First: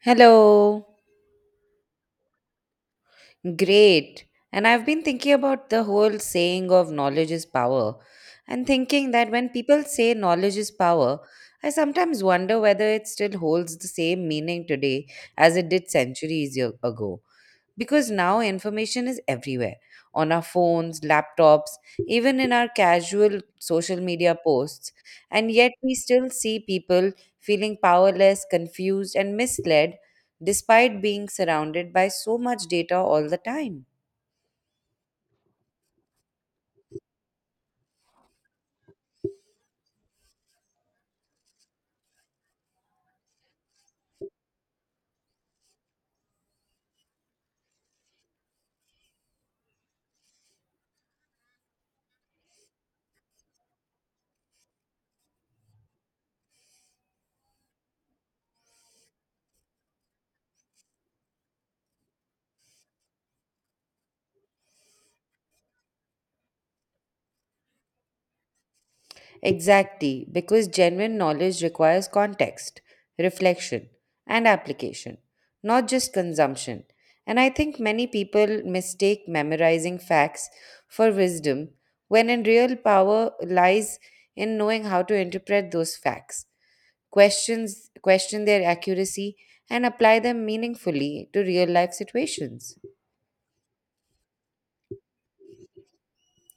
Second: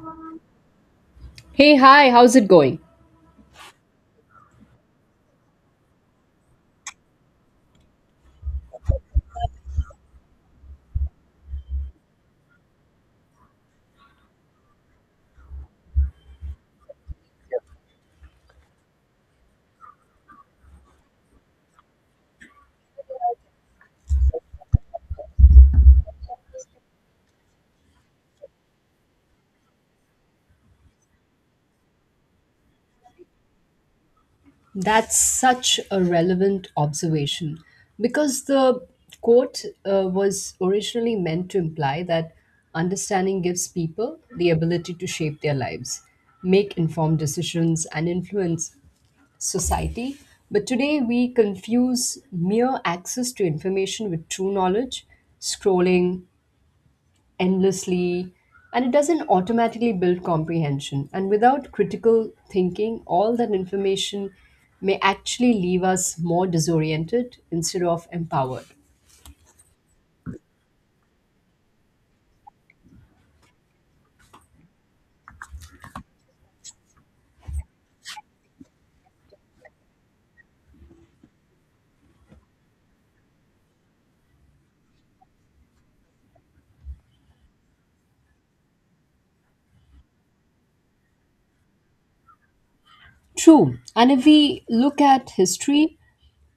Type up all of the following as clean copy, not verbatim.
Hello. Hey, hi, how's it going? Great. And I've been thinking about the whole saying of knowledge is power, and thinking that when people say knowledge is power, I sometimes wonder whether it still holds the same meaning today as it did centuries ago, because now information is everywhere — on our phones, laptops, even in our casual social media posts. And yet, we still see people feeling powerless, confused, and misled despite being surrounded by so much data all the time. That's such a relevant observation because the quote was originally meant to imply that understanding gives people the ability to shape their lives, make informed decisions, and influence society. But today we confuse mere access to information with true knowledge, scrolling, endlessly and it doesn't automatically build comprehension and without critical thinking all that information may actually leave us more disoriented instead of empowered. Exactly, because genuine knowledge requires context, reflection, and application, not just consumption. And I think many people mistake memorizing facts for wisdom, when in real power lies in knowing how to interpret those facts, question their accuracy and apply them meaningfully to real life situations. True. And if we look at history,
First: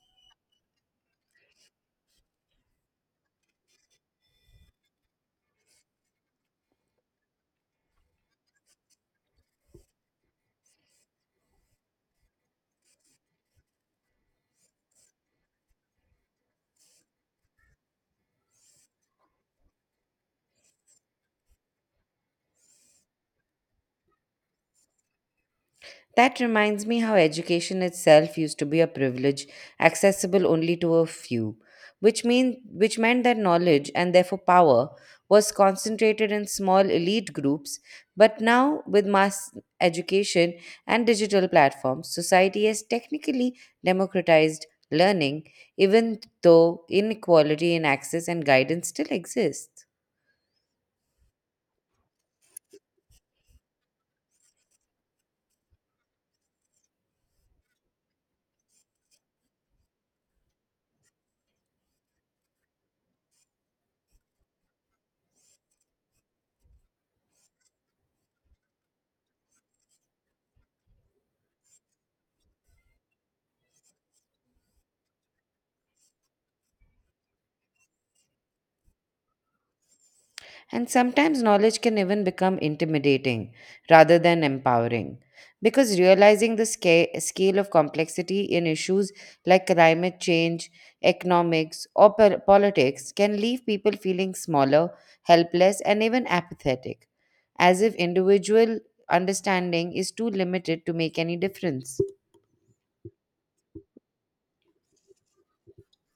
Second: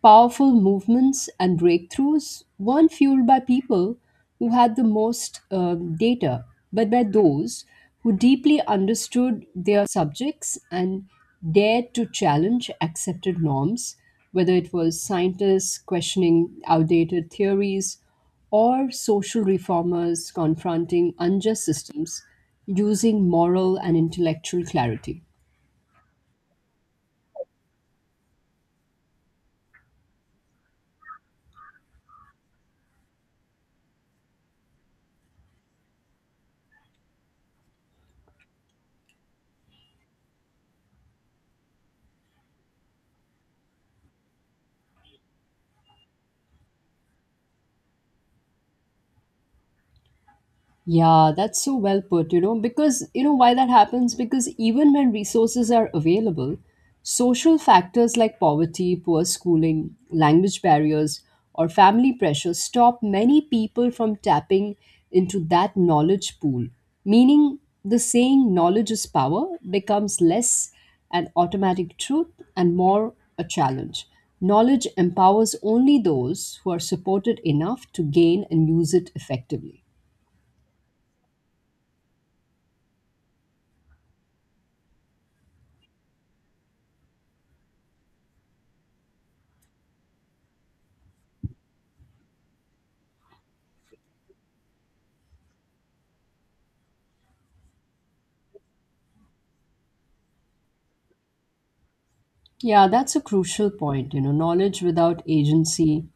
powerful movements and breakthroughs weren't fueled by people who had the most data, but by those who deeply understood their subjects and dared to challenge accepted norms, whether it was scientists questioning outdated theories or social reformers confronting unjust systems using moral and intellectual clarity. That reminds me how education itself used to be a privilege accessible only to a few, which meant that knowledge, and therefore power, was concentrated in small elite groups, but now with mass education and digital platforms, society has technically democratized learning, even though inequality in access and guidance still exists. Yeah, that's so well put, you know, because you know why that happens? Because even when resources are available, social factors like poverty, poor schooling, language barriers, or family pressure stop many people from tapping into that knowledge pool. Meaning, the saying knowledge is power becomes less an automatic truth and more a challenge. Knowledge empowers only those who are supported enough to gain and use it effectively. And sometimes knowledge can even become intimidating rather than empowering. Because realizing the scale of complexity in issues like climate change, economics, or politics can leave people feeling smaller, helpless, and even apathetic, as if individual understanding is too limited to make any difference. Yeah, that's a crucial point. You know, knowledge without agency,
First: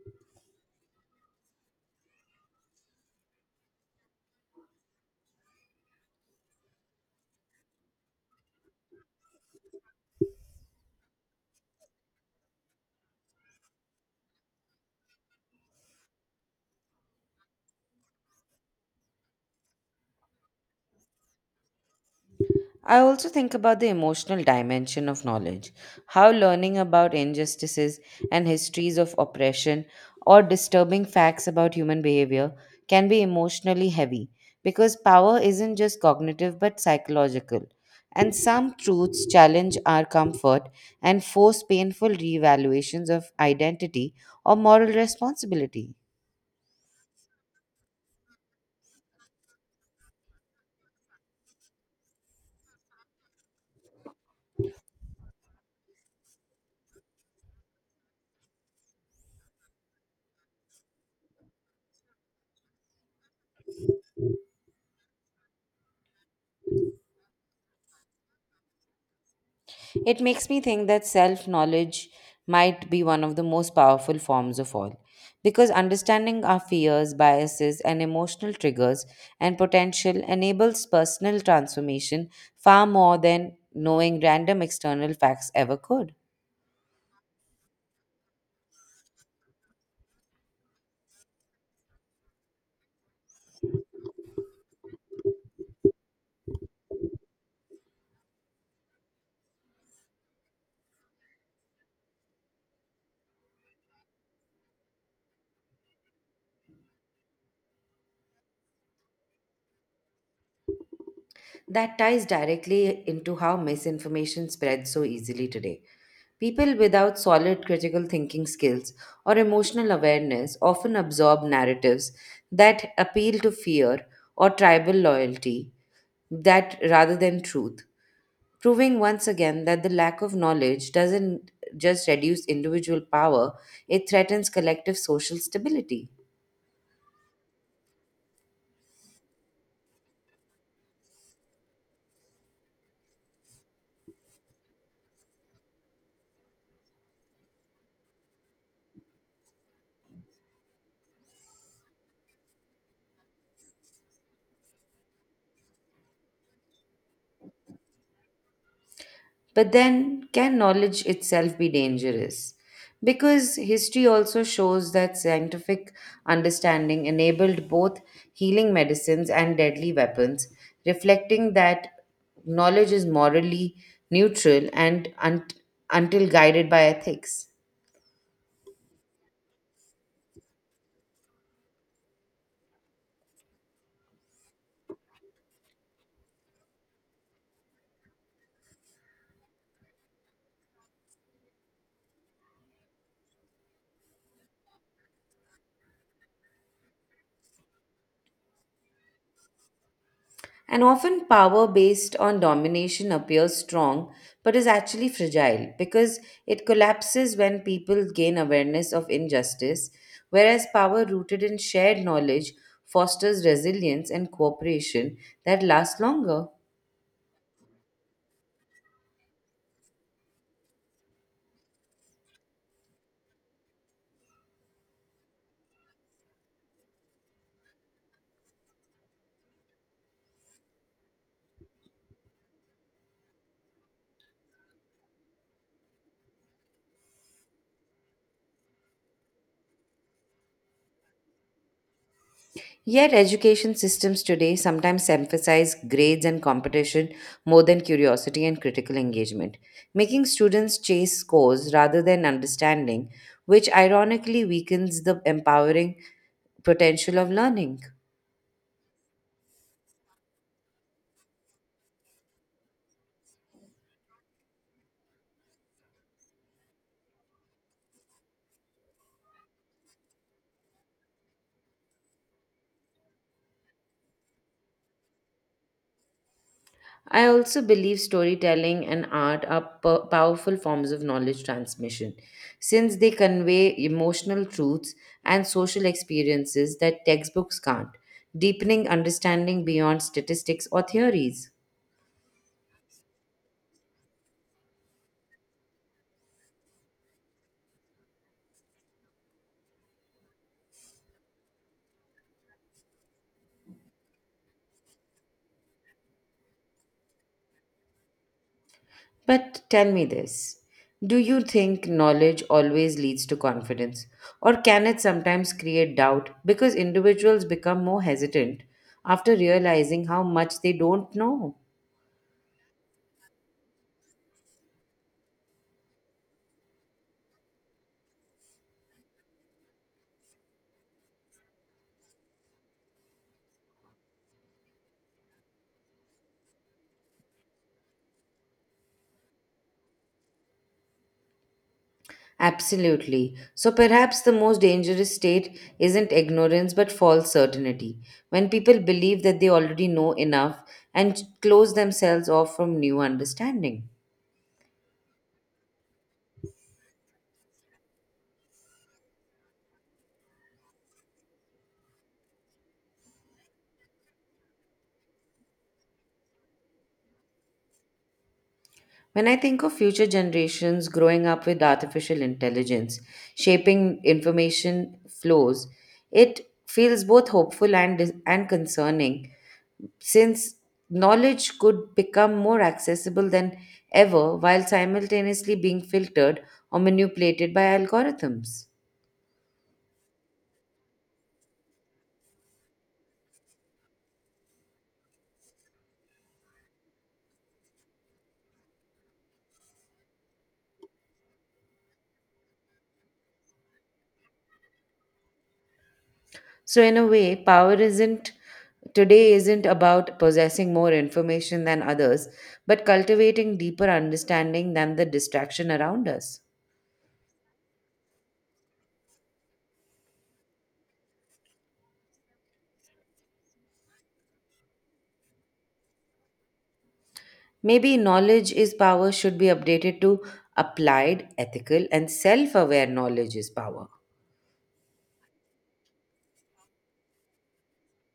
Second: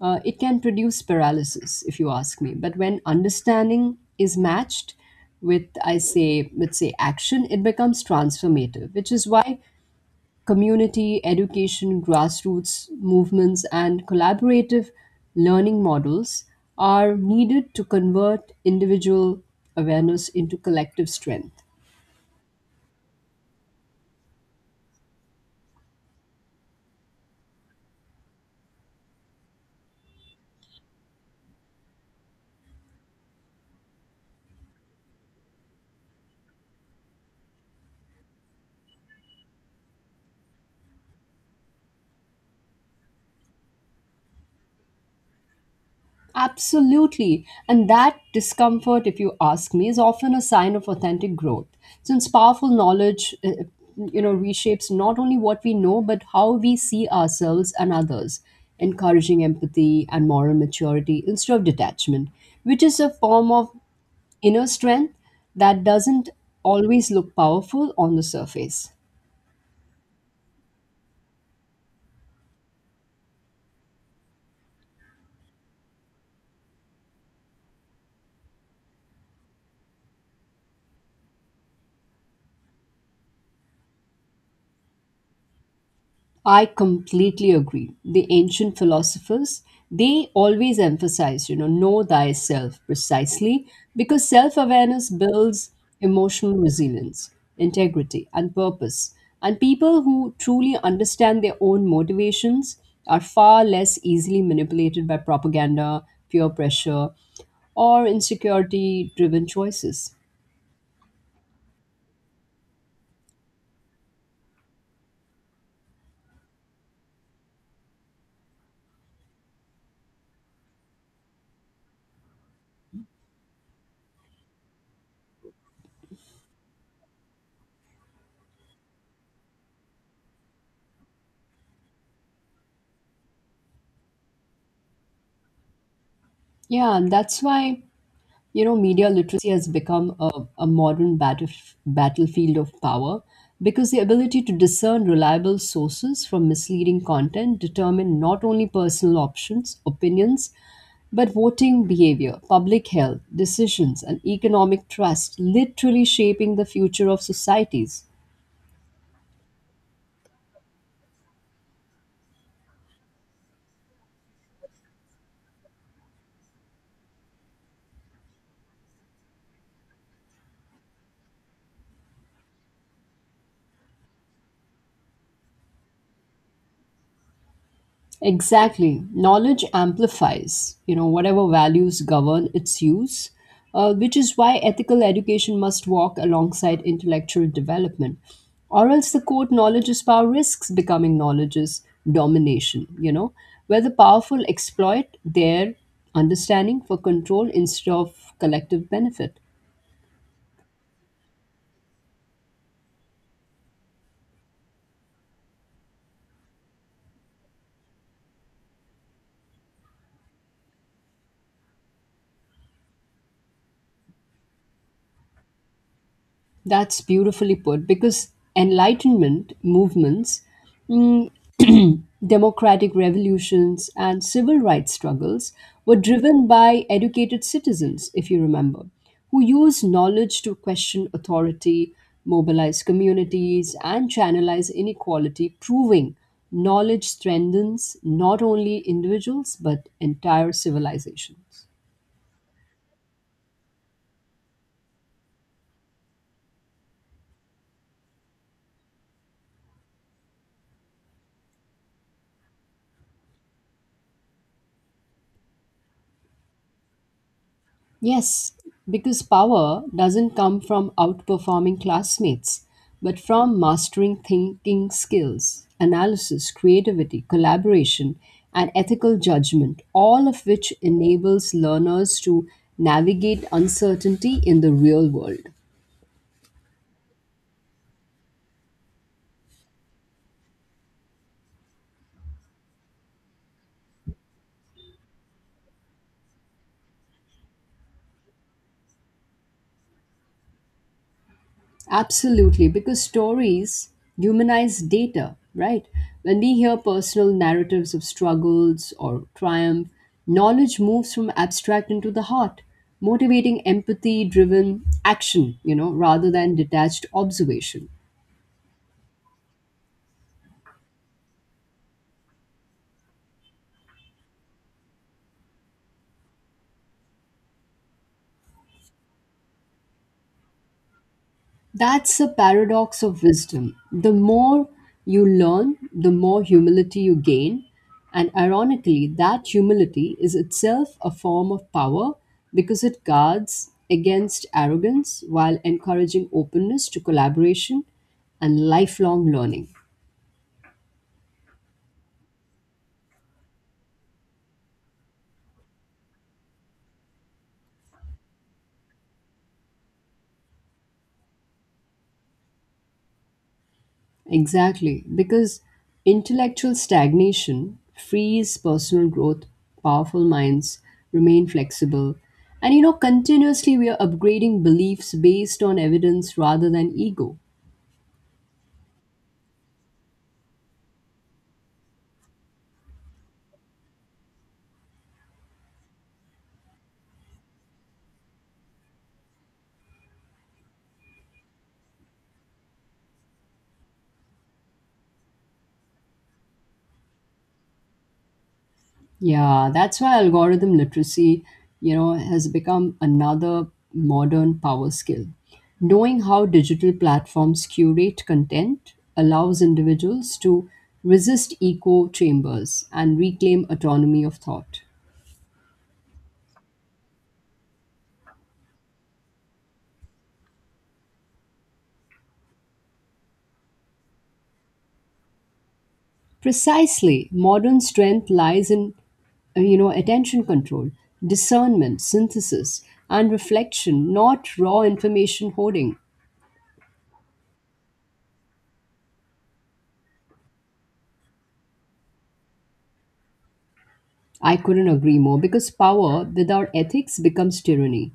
it can produce paralysis, if you ask me. But when understanding is matched with, I say, let's say action, it becomes transformative, which is why community, education, grassroots movements, and collaborative learning models are needed to convert individual awareness into collective strength. I also think about the emotional dimension of knowledge, how learning about injustices and histories of oppression or disturbing facts about human behavior can be emotionally heavy, because power isn't just cognitive but psychological. And some truths challenge our comfort and force painful reevaluations of identity or moral responsibility. Absolutely. And that discomfort, if you ask me, is often a sign of authentic growth. Since powerful knowledge, you know, reshapes not only what we know, but how we see ourselves and others, encouraging empathy and moral maturity instead of detachment, which is a form of inner strength that doesn't always look powerful on the surface. It makes me think that self knowledge might be one of the most powerful forms of all. Because understanding our fears, biases, and emotional triggers and potential enables personal transformation far more than knowing random external facts ever could. I completely agree. The ancient philosophers, they always emphasize, you know thyself precisely because self awareness builds emotional resilience, integrity, and purpose. And people who truly understand their own motivations are far less easily manipulated by propaganda, peer pressure, or insecurity driven choices. That ties directly into how misinformation spreads so easily today. People without solid critical thinking skills or emotional awareness often absorb narratives that appeal to fear or tribal loyalty that rather than truth, proving once again that the lack of knowledge doesn't just reduce individual power, it threatens collective social stability. Yeah, and that's why you know media literacy has become a modern battle, battlefield of power because the ability to discern reliable sources from misleading content determine not only personal options opinions but voting behavior public health decisions and economic trust literally shaping the future of societies. But then, can knowledge itself be dangerous? Because history also shows that scientific understanding enabled both healing medicines and deadly weapons, reflecting that knowledge is morally neutral and until guided by ethics. Exactly. Knowledge amplifies, you know, whatever values govern its use, which is why ethical education must walk alongside intellectual development. Or else the quote, knowledge is power risks becoming knowledge is domination, you know, where the powerful exploit their understanding for control instead of collective benefit. And often, power based on domination appears strong but is actually fragile, because it collapses when people gain awareness of injustice, whereas power rooted in shared knowledge fosters resilience and cooperation that lasts longer. That's beautifully put because enlightenment movements, mm, democratic revolutions, and civil rights struggles were driven by educated citizens, if you remember, who used knowledge to question authority, mobilize communities, and channelize inequality, proving knowledge strengthens not only individuals but entire civilizations. Yet, education systems today sometimes emphasize grades and competition more than curiosity and critical engagement, making students chase scores rather than understanding, which ironically weakens the empowering potential of learning. Yes, because power doesn't come from outperforming classmates, but from mastering thinking skills, analysis, creativity, collaboration, and ethical judgment, all of which enables learners to navigate uncertainty in the real world. I also believe storytelling and art are powerful forms of knowledge transmission, since they convey emotional truths and social experiences that textbooks can't, deepening understanding beyond statistics or theories. Absolutely, because stories humanize data, right? When we hear personal narratives of struggles or triumph, knowledge moves from abstract into the heart, motivating empathy driven action, you know, rather than detached observation. But tell me this: do you think knowledge always leads to confidence, or can it sometimes create doubt because individuals become more hesitant after realizing how much they don't know? That's a paradox of wisdom. The more you learn, the more humility you gain. And ironically, that humility is itself a form of power because it guards against arrogance while encouraging openness to collaboration and lifelong learning. Absolutely. So perhaps the most dangerous state isn't ignorance but false certainty, when people believe that they already know enough and close themselves off from new understanding. Exactly, because intellectual stagnation frees personal growth, powerful minds remain flexible. And you know, continuously we are upgrading beliefs based on evidence rather than ego. When I think of future generations growing up with artificial intelligence shaping information flows, it feels both hopeful and concerning, since knowledge could become more accessible than ever while simultaneously being filtered or manipulated by algorithms. Yeah, that's why algorithm literacy, you know, has become another modern power skill. Knowing how digital platforms curate content allows individuals to resist echo chambers and reclaim autonomy of thought. So, in a way, power isn't today isn't about possessing more information than others, but cultivating deeper understanding than the distraction around us. Precisely, modern strength lies in you know attention control, discernment, synthesis, and reflection, not raw information hoarding. Maybe knowledge is power should be updated to applied, ethical, and self aware knowledge is power. I couldn't agree more because power without ethics becomes tyranny,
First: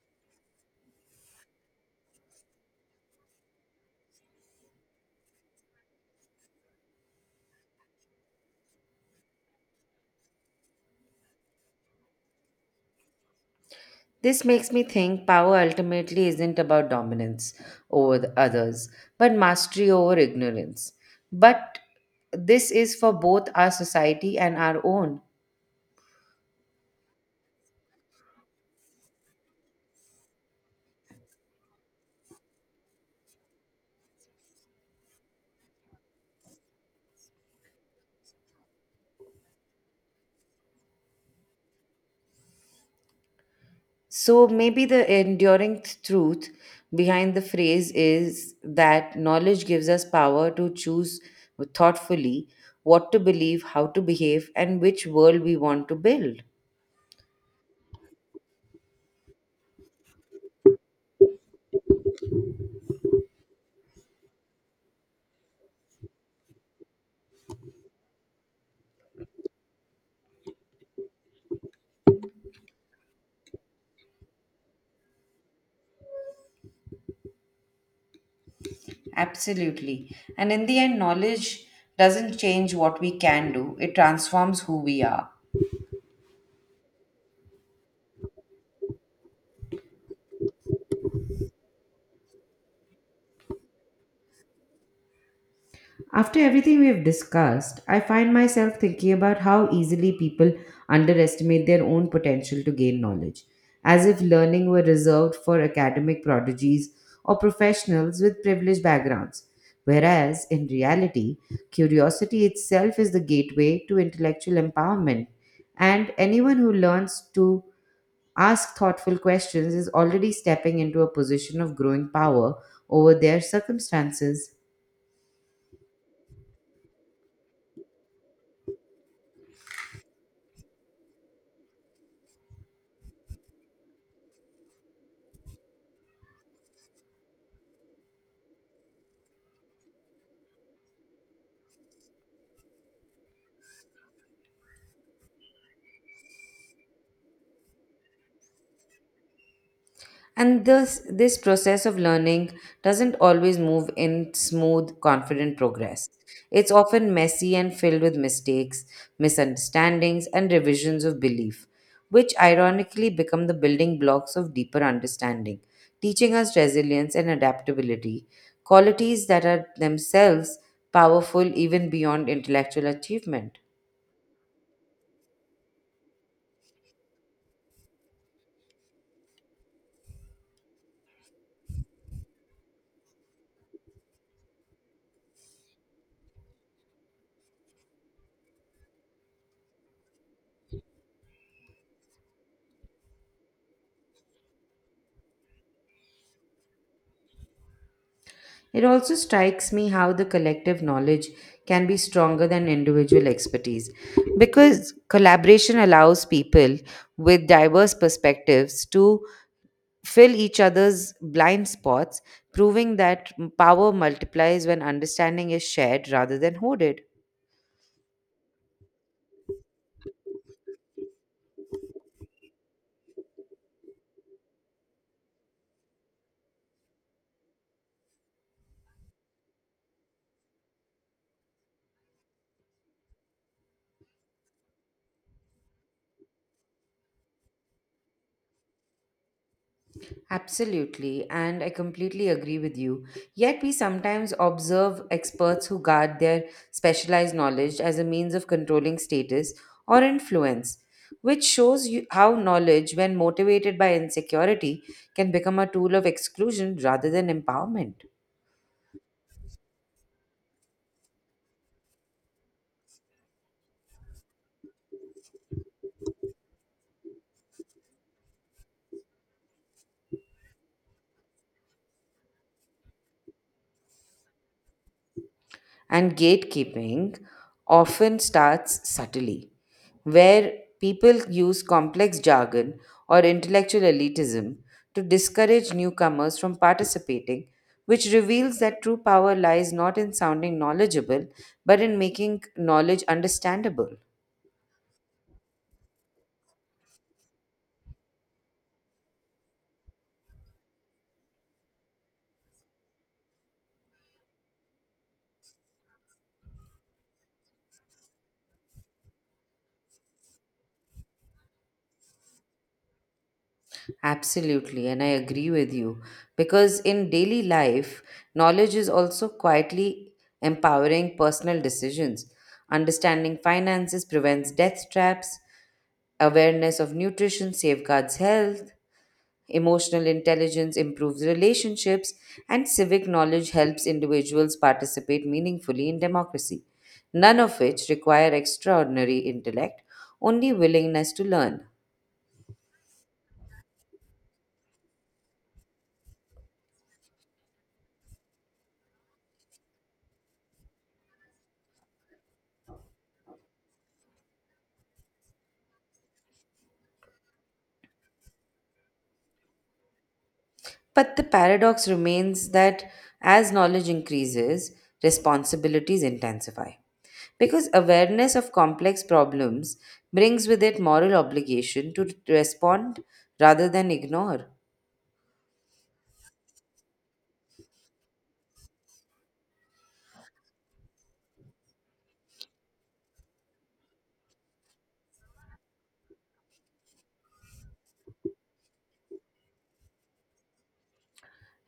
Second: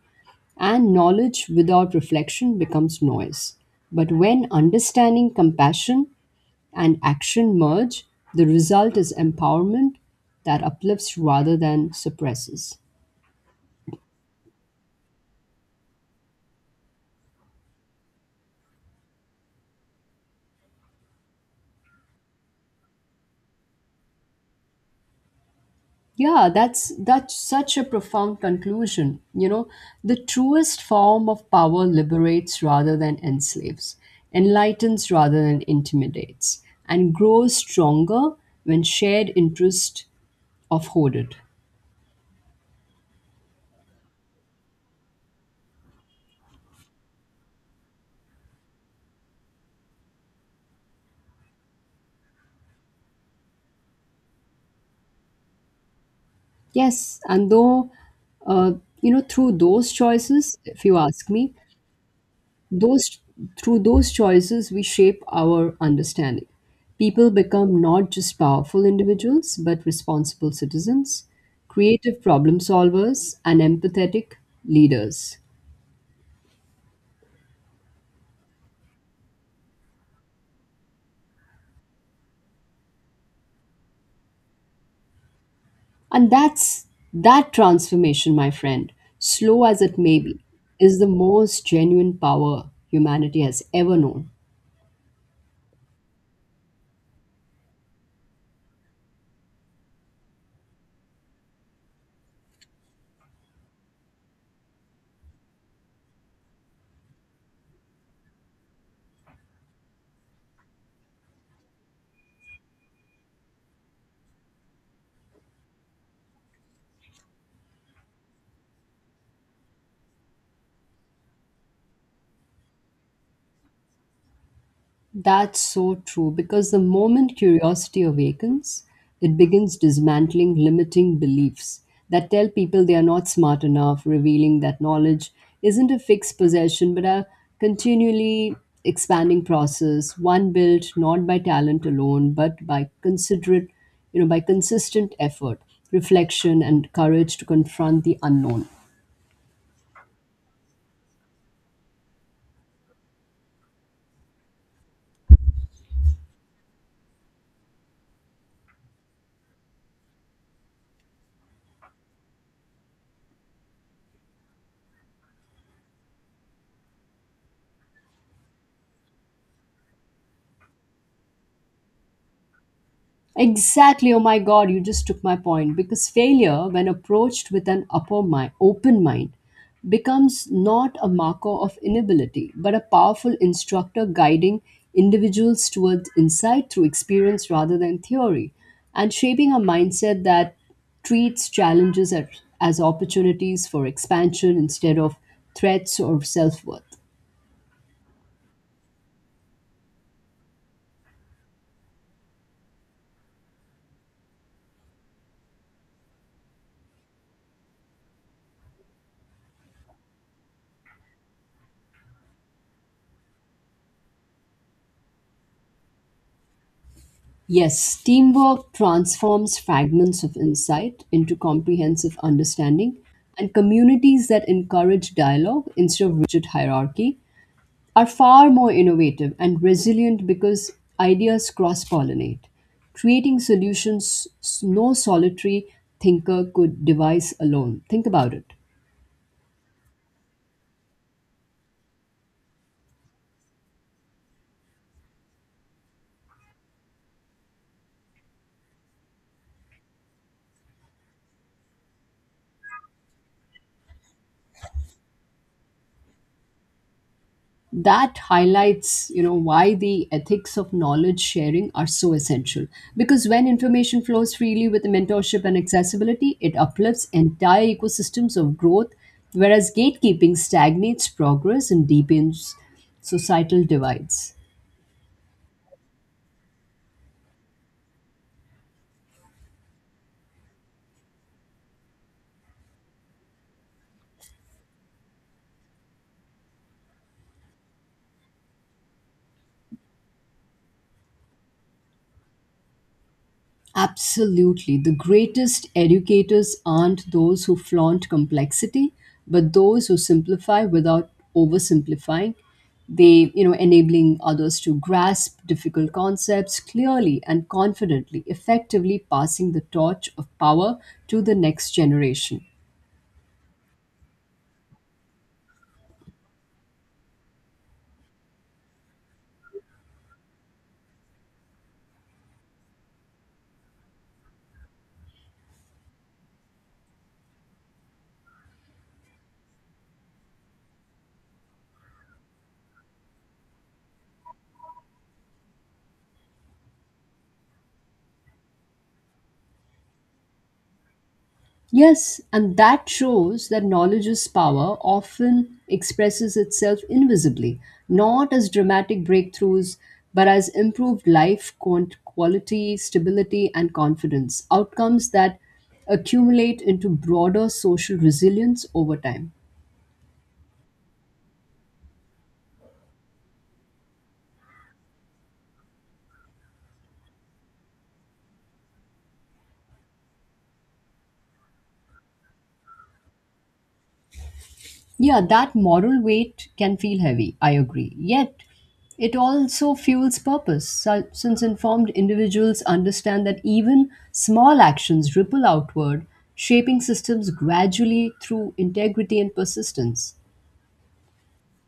and knowledge without reflection becomes noise. But when understanding, compassion, and action merge, the result is empowerment that uplifts rather than suppresses. This makes me think power ultimately isn't about dominance over the others, but mastery over ignorance. But this is for both our society and our own. Yeah, that's such a profound conclusion. You know, the truest form of power liberates rather than enslaves, enlightens rather than intimidates, and grows stronger when shared interest of hoarded. So maybe the enduring truth behind the phrase is that knowledge gives us power to choose thoughtfully what to believe, how to behave, and which world we want to build. Yes, and though uh, you know through those choices, if you ask me, Those through those choices we shape our understanding. People become not just powerful individuals but responsible citizens, creative problem solvers and empathetic leaders. Absolutely. And in the end, knowledge doesn't change what we can do, it transforms who we are. And that transformation, my friend, slow as it may be, is the most genuine power humanity has ever known. After everything we have discussed, I find myself thinking about how easily people underestimate their own potential to gain knowledge, as if learning were reserved for academic prodigies or professionals with privileged backgrounds. Whereas, in reality, curiosity itself is the gateway to intellectual empowerment, and anyone who learns to ask thoughtful questions is already stepping into a position of growing power over their circumstances. That's so true because the moment curiosity awakens, it begins dismantling limiting beliefs that tell people they are not smart enough, revealing that knowledge isn't a fixed possession but a continually expanding process, one built not by talent alone but by consistent effort, reflection, and courage to confront the unknown. And this process of learning doesn't always move in smooth, confident progress. It's often messy and filled with mistakes, misunderstandings, and revisions of belief, which ironically become the building blocks of deeper understanding, teaching us resilience and adaptability, qualities that are themselves powerful even beyond intellectual achievement. Exactly. Oh my God, you just took my point. Because failure, when approached with an open mind, becomes not a marker of inability, but a powerful instructor guiding individuals towards insight through experience rather than theory, and shaping a mindset that treats challenges as opportunities for expansion instead of threats or self worth. It also strikes me how the collective knowledge can be stronger than individual expertise, because collaboration allows people with diverse perspectives to fill each other's blind spots, proving that power multiplies when understanding is shared rather than hoarded. Yes, teamwork transforms fragments of insight into comprehensive understanding, and communities that encourage dialogue instead of rigid hierarchy are far more innovative and resilient because ideas cross pollinate, creating no solitary thinker could devise alone. Think about it. Absolutely, and I completely agree with you. Yet, we sometimes observe experts who guard their specialized knowledge as a means of controlling status or influence, which shows you how knowledge, when motivated by insecurity, can become a tool of exclusion rather than empowerment. That highlights you know why the ethics of knowledge sharing are so essential because when information flows freely with mentorship and accessibility it uplifts entire ecosystems of growth whereas gatekeeping stagnates progress and deepens societal divides. And gatekeeping often starts subtly, where people use complex jargon or intellectual elitism to discourage newcomers from participating, which reveals that true power lies not in sounding knowledgeable, but in making knowledge understandable. Absolutely. The greatest educators aren't those who flaunt complexity, but those who simplify without oversimplifying. They, you know, enabling others to grasp difficult concepts clearly and confidently, effectively passing the torch of power to the next generation. Absolutely, and I agree with you, because in daily life, knowledge is also quietly empowering personal decisions. Understanding finances prevents death traps, awareness of nutrition safeguards health, emotional intelligence improves relationships, and civic knowledge helps individuals participate meaningfully in democracy, none of which require extraordinary intellect, only willingness to learn. Yes, and that shows that knowledge's power often expresses itself invisibly, not as dramatic breakthroughs, but as improved quality, stability, and confidence, outcomes that accumulate into broader social resilience over time. But the paradox remains that as knowledge increases, responsibilities intensify. Because awareness of complex problems brings with it moral obligation to respond rather than ignore. Yeah, that moral weight can feel heavy, I agree. Yet, it also fuels purpose, since informed individuals understand that even small actions ripple outward, shaping systems gradually through integrity and persistence.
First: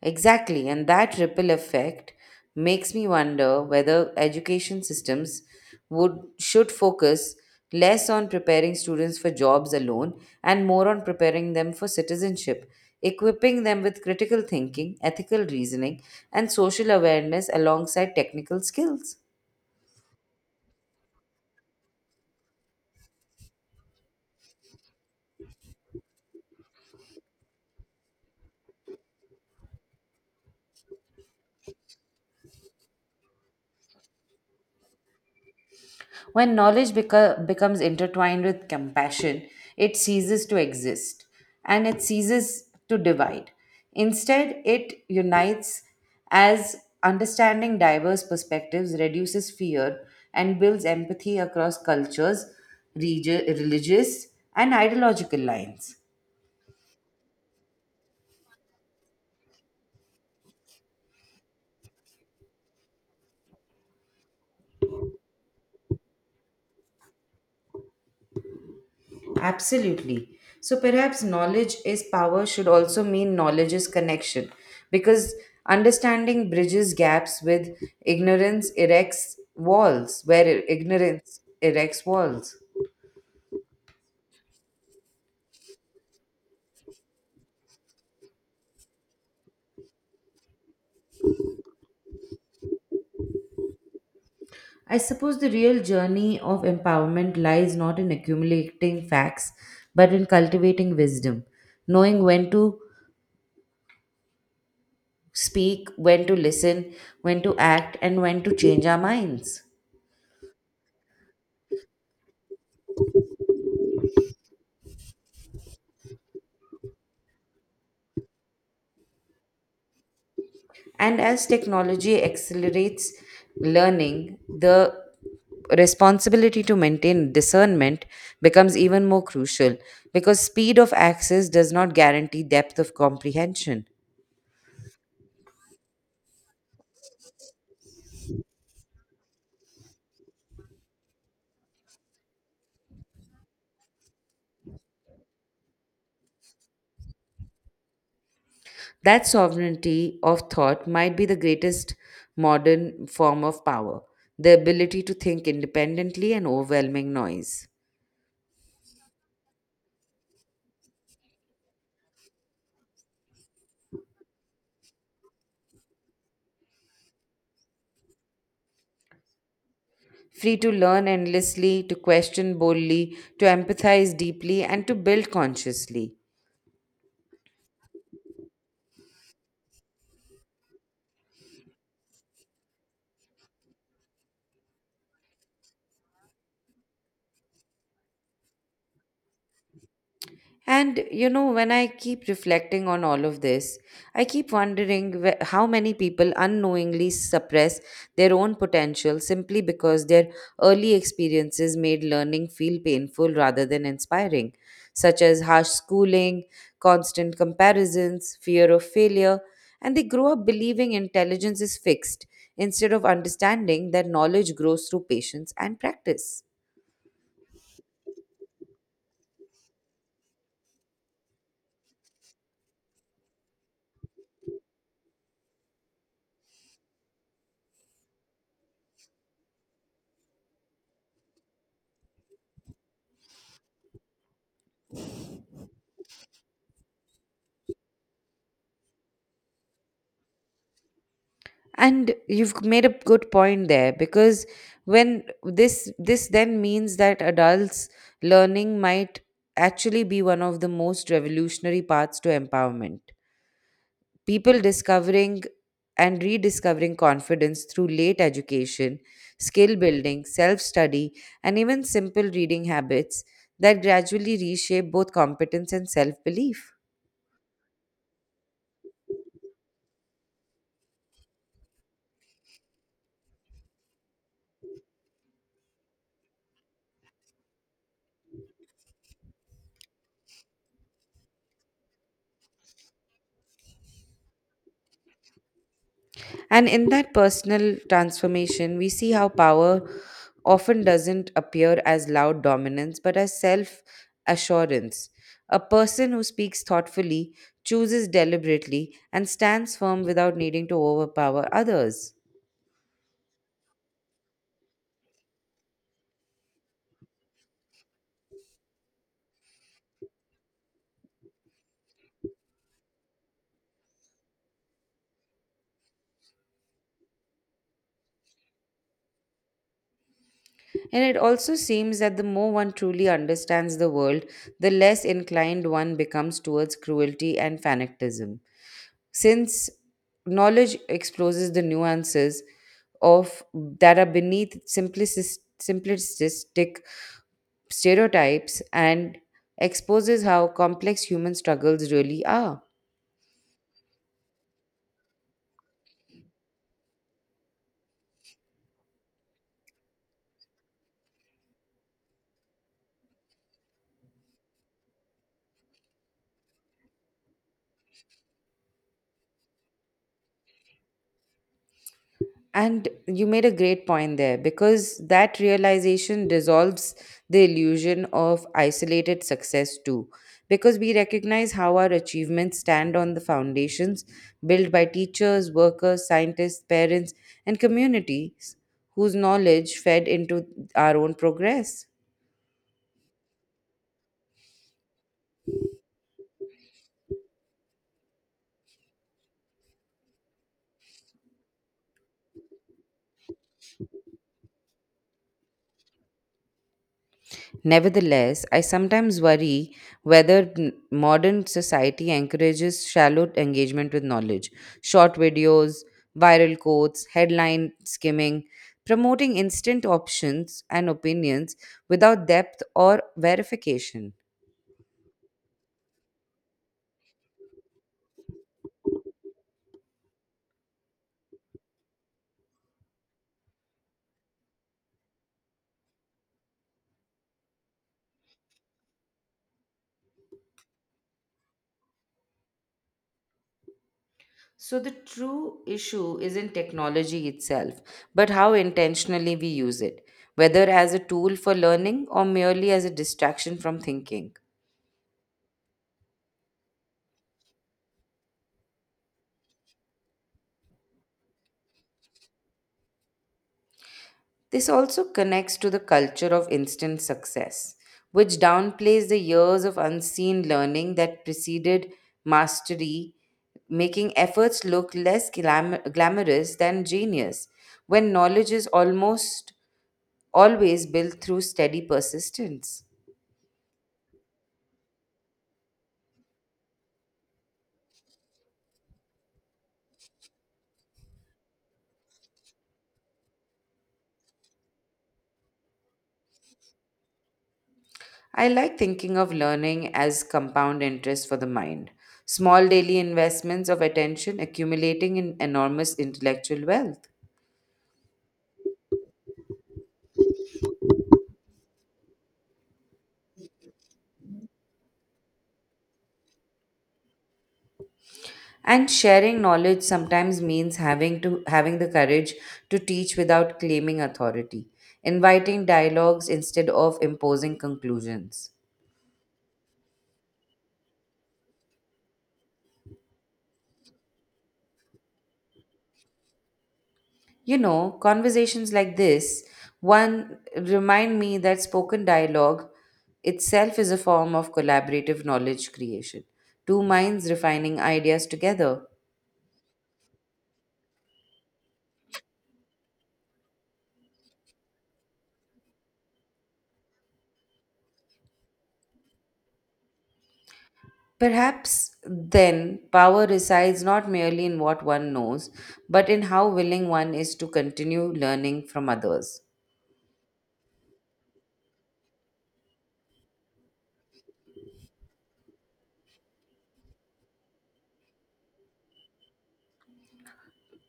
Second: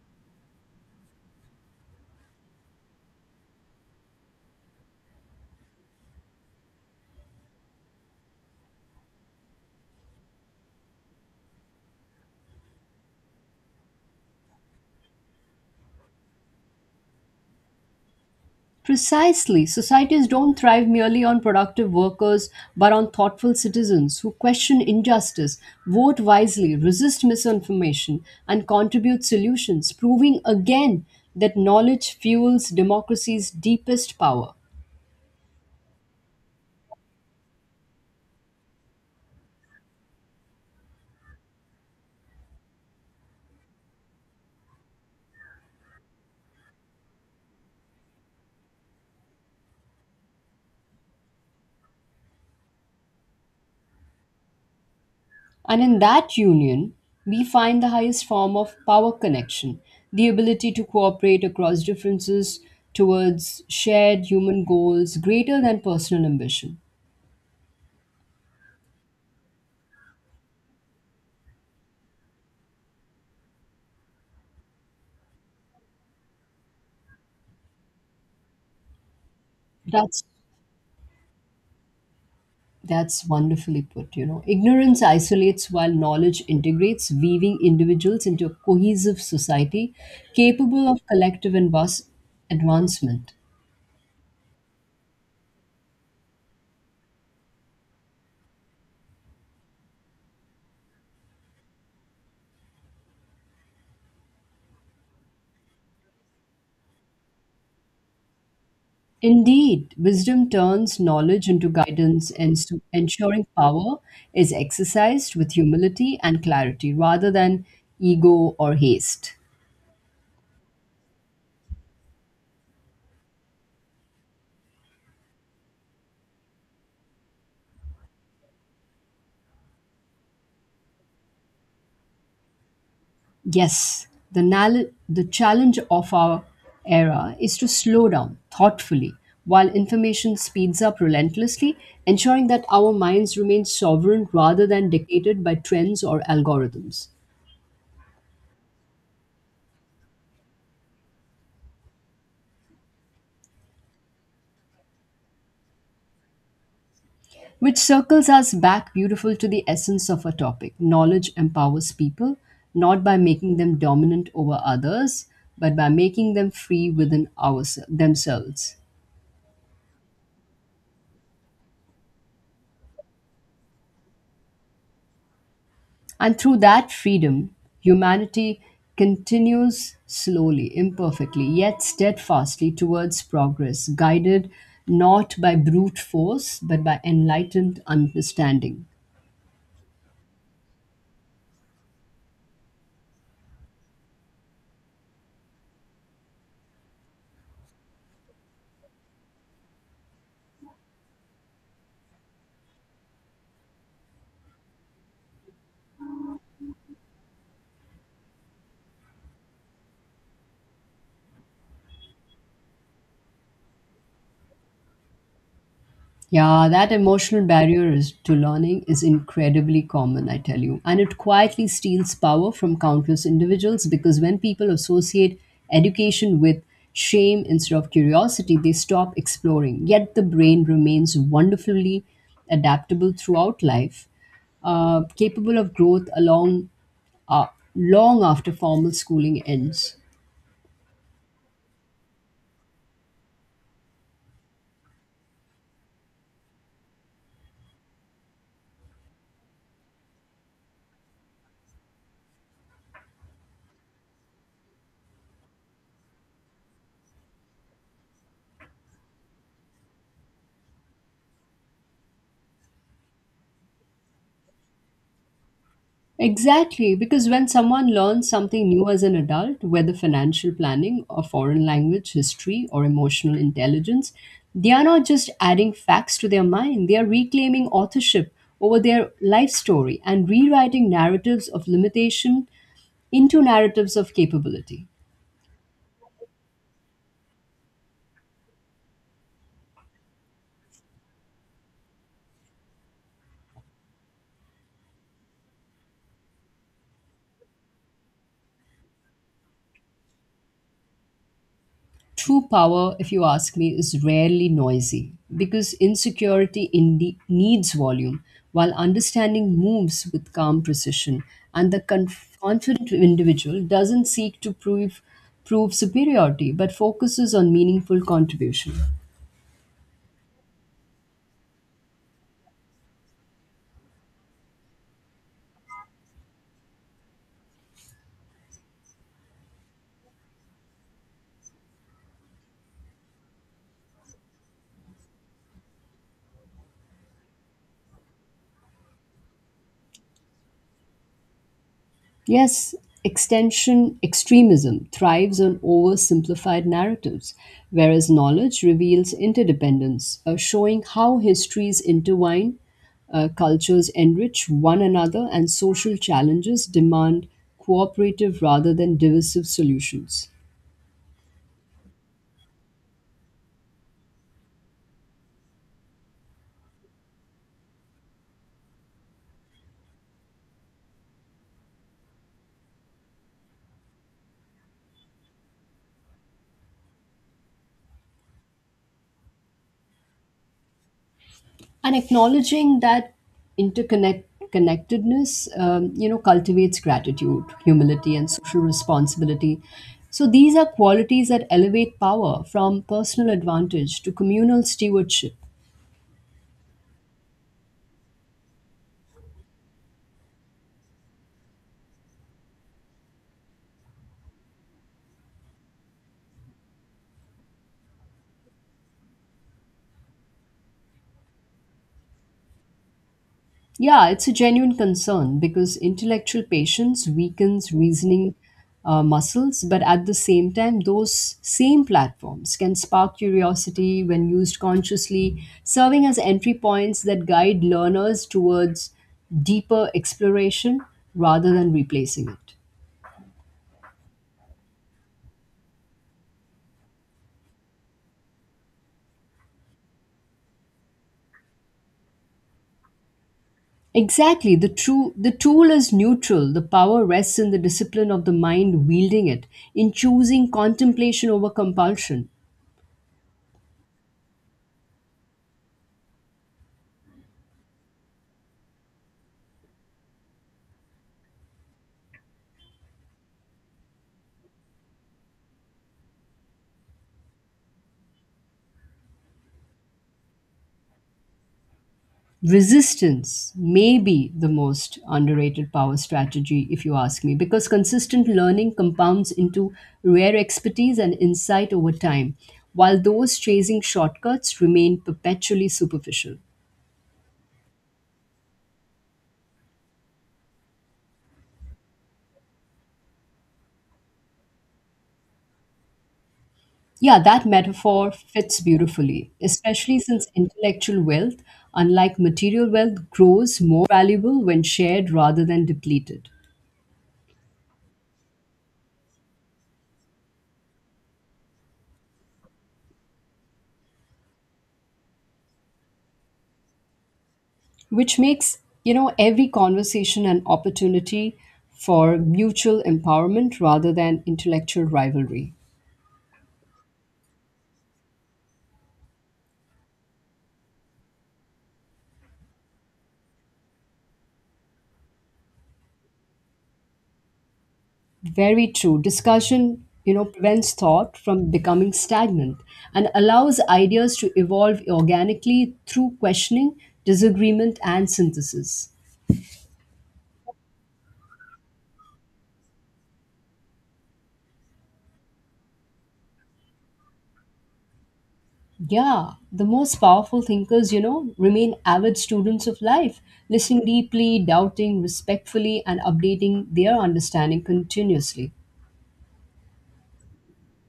Exactly, and that ripple effect makes me wonder whether education systems would should focus less on preparing students for jobs alone and more on preparing them for citizenship, equipping them with critical thinking, ethical reasoning, and social awareness alongside technical skills. Precisely. Societies don't thrive merely on productive workers, but on thoughtful citizens who question injustice, vote wisely, resist misinformation, and contribute solutions, proving again that knowledge fuels democracy's deepest power. When knowledge becomes intertwined with compassion, it ceases to exist and it ceases to divide. Instead, it unites, as understanding diverse perspectives reduces fear and builds empathy across cultures, religious, and ideological And lines. in that union, we find the highest form of power connection, the ability to cooperate across differences towards shared human goals greater than personal ambition. Absolutely. So perhaps knowledge is power should also mean knowledge is connection, because understanding bridges gaps with ignorance erects walls That's where ignorance erects walls. That's wonderfully put, you know. Ignorance isolates while knowledge integrates, weaving individuals into a cohesive society capable of collective and vast advancement. I suppose the real journey of empowerment lies not in accumulating facts but in cultivating wisdom, knowing when to speak, when to listen, when to act, and when to change our minds. Indeed, wisdom turns knowledge into guidance and so ensuring power is exercised with humility and clarity rather than ego or haste. And as technology accelerates learning, the responsibility to maintain discernment becomes even more crucial, because speed of access does not guarantee depth of comprehension. Yes, the challenge of our era is to slow down thoughtfully while information speeds up relentlessly, ensuring that our minds remain sovereign rather than dictated by trends or algorithms. That sovereignty of thought might be the greatest modern form of power, the ability to think independently and overwhelming noise. Which circles us back beautiful to the essence of our topic. Knowledge empowers people, not by making them dominant over others, but by making them free within ourselves themselves. Free to learn endlessly, to question boldly, to empathize deeply, and to build consciously. And through that freedom, humanity continues slowly, imperfectly, yet steadfastly towards progress, guided not by brute force, but by enlightened understanding. And you know, when I keep reflecting on all of this, I keep wondering how many people unknowingly suppress their own potential simply because their early experiences made learning feel painful rather than inspiring, such as harsh schooling, constant comparisons, fear of failure, and they grow up believing intelligence is fixed instead of understanding that knowledge grows through patience and practice. Yeah, that emotional barrier is, to learning is incredibly common, I tell you. And it quietly steals power from countless individuals because when people associate education with shame instead of curiosity, they stop exploring. Yet the brain remains wonderfully adaptable throughout life, capable of growth along uh, long after formal schooling ends. And you've made a good point there, because when this then means that adults learning might actually be one of the most revolutionary paths to empowerment, people discovering and rediscovering confidence through late education, skill building, self study, and even simple reading habits that gradually reshape both competence and self belief. Exactly, because when someone learns something new as an adult, whether financial planning, a foreign language, history, or emotional intelligence, they are not just adding facts to their mind, they are reclaiming authorship over their life story and rewriting narratives of limitation into narratives of capability. And in that personal transformation, we see how power often doesn't appear as loud dominance, but as self assurance. A person who speaks thoughtfully, chooses deliberately, and stands firm without needing to overpower others. True power, if you ask me, is rarely noisy because insecurity needs volume, while understanding moves with calm precision, and the confident individual doesn't seek to prove superiority but focuses on meaningful contribution. And it also seems that the more one truly understands the world, the less inclined one becomes towards cruelty and fanatism, since knowledge exposes the nuances of that are beneath simplistic stereotypes and exposes how complex human struggles really are. Yes, extension extremism thrives on oversimplified narratives, whereas knowledge reveals interdependence, showing how histories intertwine, cultures enrich one another, and social challenges demand cooperative rather than divisive solutions. And you made a great point there, because that realization dissolves the illusion of isolated success too. Because we recognize how our achievements stand on the foundations built by teachers, workers, scientists, parents, and communities whose knowledge fed into our own progress. And acknowledging that interconnect connectedness you know cultivates gratitude humility and social responsibility so these are qualities that elevate power from personal advantage to communal stewardship. Nevertheless, I sometimes worry whether modern society encourages shallow engagement with knowledge. Short videos, viral quotes, headline skimming, promoting instant options and opinions without depth or Yeah, verification. it's a genuine concern because intellectual patience weakens reasoning muscles, but at the same time, those same platforms can spark curiosity when used consciously, serving as entry points that guide learners towards deeper exploration rather than replacing it. So, the true issue isn't technology itself, but how intentionally we use it, whether as a tool for learning or merely as a distraction from thinking. Exactly, the tool is neutral. The power rests in the discipline of the mind wielding it, in choosing contemplation over compulsion. This also connects to the culture of instant success, which downplays the years of unseen learning that preceded mastery, making efforts look less glamorous than genius, when knowledge is almost always built through steady persistence. Resistance may be the most underrated power strategy, if you ask me, because consistent learning compounds into rare expertise and insight over time, while those chasing shortcuts remain perpetually superficial. I like thinking of learning as compound interest for the mind, small daily investments of attention accumulating in enormous intellectual wealth. Yeah, that metaphor fits beautifully, especially since intellectual wealth, unlike material wealth, grows more valuable when shared rather than depleted. And sharing knowledge sometimes means having the courage to teach without claiming authority, inviting dialogues instead of imposing Which conclusions. makes you know every conversation an opportunity for mutual empowerment rather than intellectual rivalry. You know, conversations like this one remind me that spoken dialogue itself is a form of collaborative knowledge creation, two minds refining ideas Very together. true discussion you know prevents thought from becoming stagnant and allows ideas to evolve organically through questioning disagreement and synthesis. Perhaps then power resides not merely in what one knows, but in how willing one is to continue learning from Yeah others. the most powerful thinkers you know remain avid students of life listening deeply doubting respectfully and updating their understanding continuously.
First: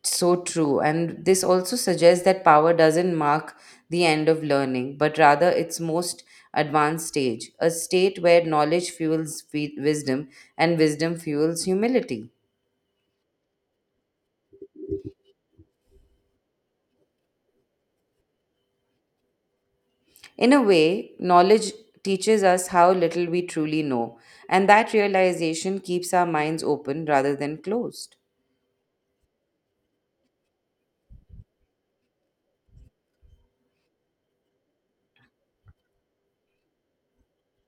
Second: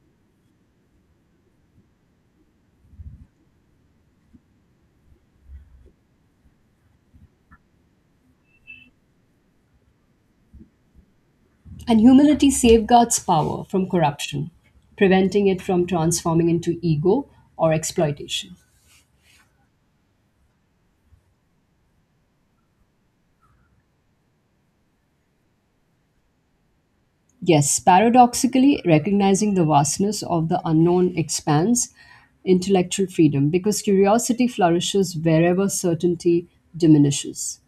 So true. And this also suggests that power doesn't mark the end of learning, but rather its most advanced stage, a state where knowledge fuels wisdom and wisdom fuels And humility. humility safeguards power from corruption, preventing it from transforming into ego or exploitation. In a way, knowledge teaches us how little we truly know, and that realization keeps our minds open rather than Yes, closed. paradoxically, recognizing the vastness of the unknown expands intellectual freedom because curiosity flourishes wherever certainty diminishes.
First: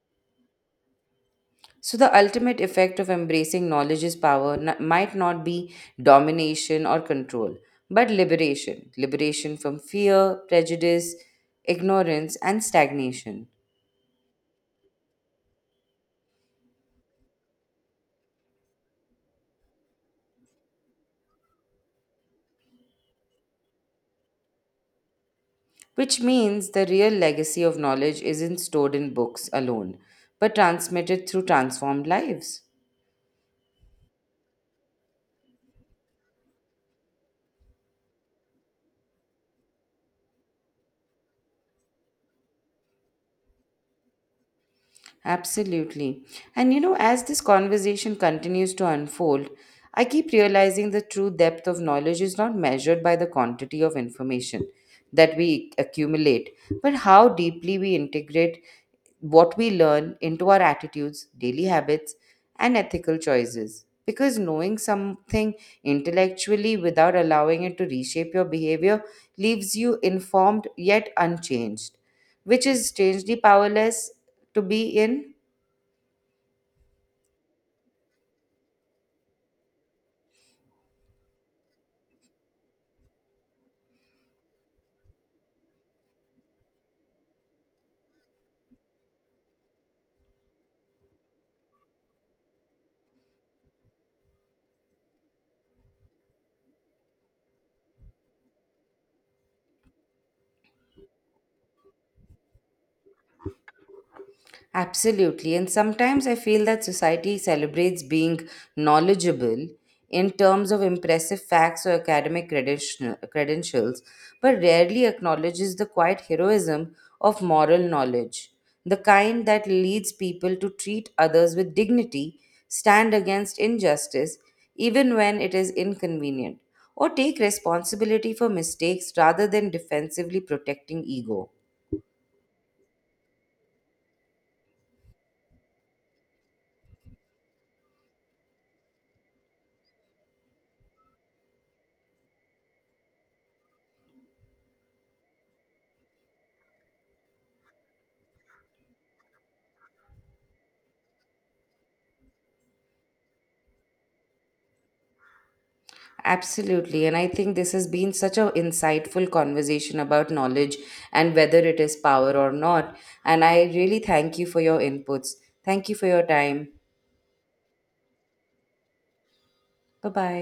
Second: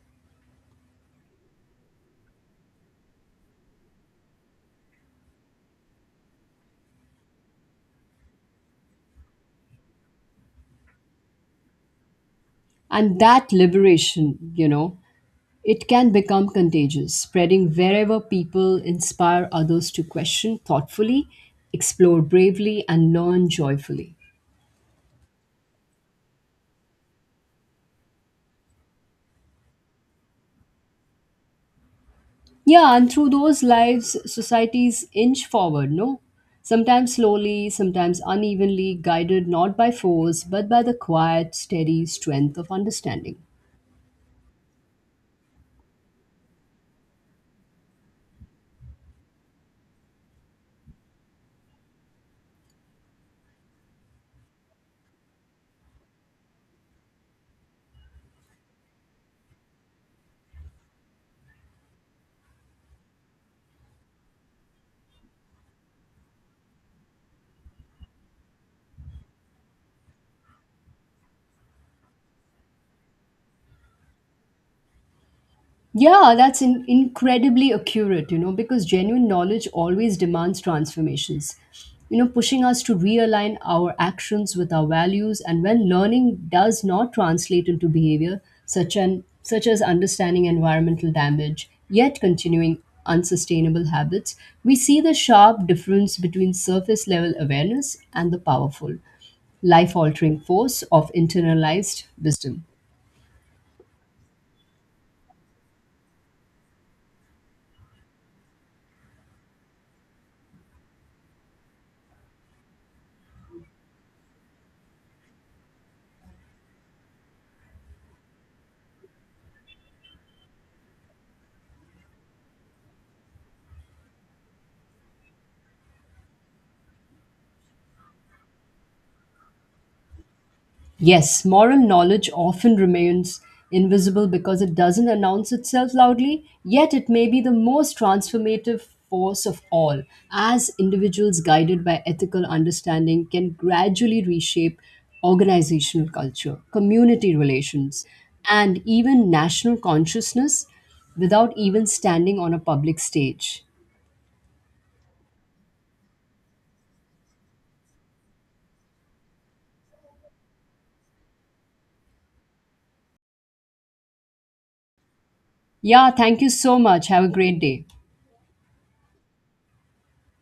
So, the ultimate effect of embracing knowledge is power might not be domination or control, but liberation. Liberation from fear, prejudice, ignorance, and And stagnation. that liberation, you know, it can become contagious, spreading wherever people inspire others to question thoughtfully, explore bravely, and learn joyfully. Which means the real legacy of knowledge isn't stored in books alone, but transmitted through transformed lives. Yeah, and through those lives, societies inch forward, no? Sometimes slowly, sometimes unevenly, guided not by force, but by the quiet, steady strength of understanding. Absolutely. And you know, as this conversation continues to unfold, I keep realizing the true depth of knowledge is not measured by the quantity of information that we accumulate, but how deeply we integrate what we learn into our attitudes, daily habits, and ethical choices. Because knowing something intellectually without allowing it to reshape your behavior leaves you informed yet unchanged, which is strangely powerless to be in. Yeah, that's incredibly accurate, you know, because genuine knowledge always demands transformations, you know, pushing us to realign our actions with our values. And when learning does not translate into behavior, such as understanding environmental damage, yet continuing unsustainable habits, we see the sharp difference between surface level awareness and the powerful, life altering force of internalized wisdom. Absolutely. And sometimes I feel that society celebrates being knowledgeable in terms of impressive facts or academic credentials, but rarely acknowledges the quiet heroism of moral knowledge, the kind that leads people to treat others with dignity, stand against injustice, even when it is inconvenient, or take responsibility for mistakes rather than defensively protecting Yes, ego. moral knowledge often remains invisible because it doesn't announce itself loudly, yet it may be the most transformative force of all, as individuals guided by ethical understanding can gradually reshape organizational culture, community relations, and even national consciousness without even standing on a public stage. Absolutely. And I think this has been such an insightful conversation about knowledge and whether it is power or not. And I really thank you for your inputs. Thank you for Yeah, your thank you time. so much. Have a great day. Bye bye.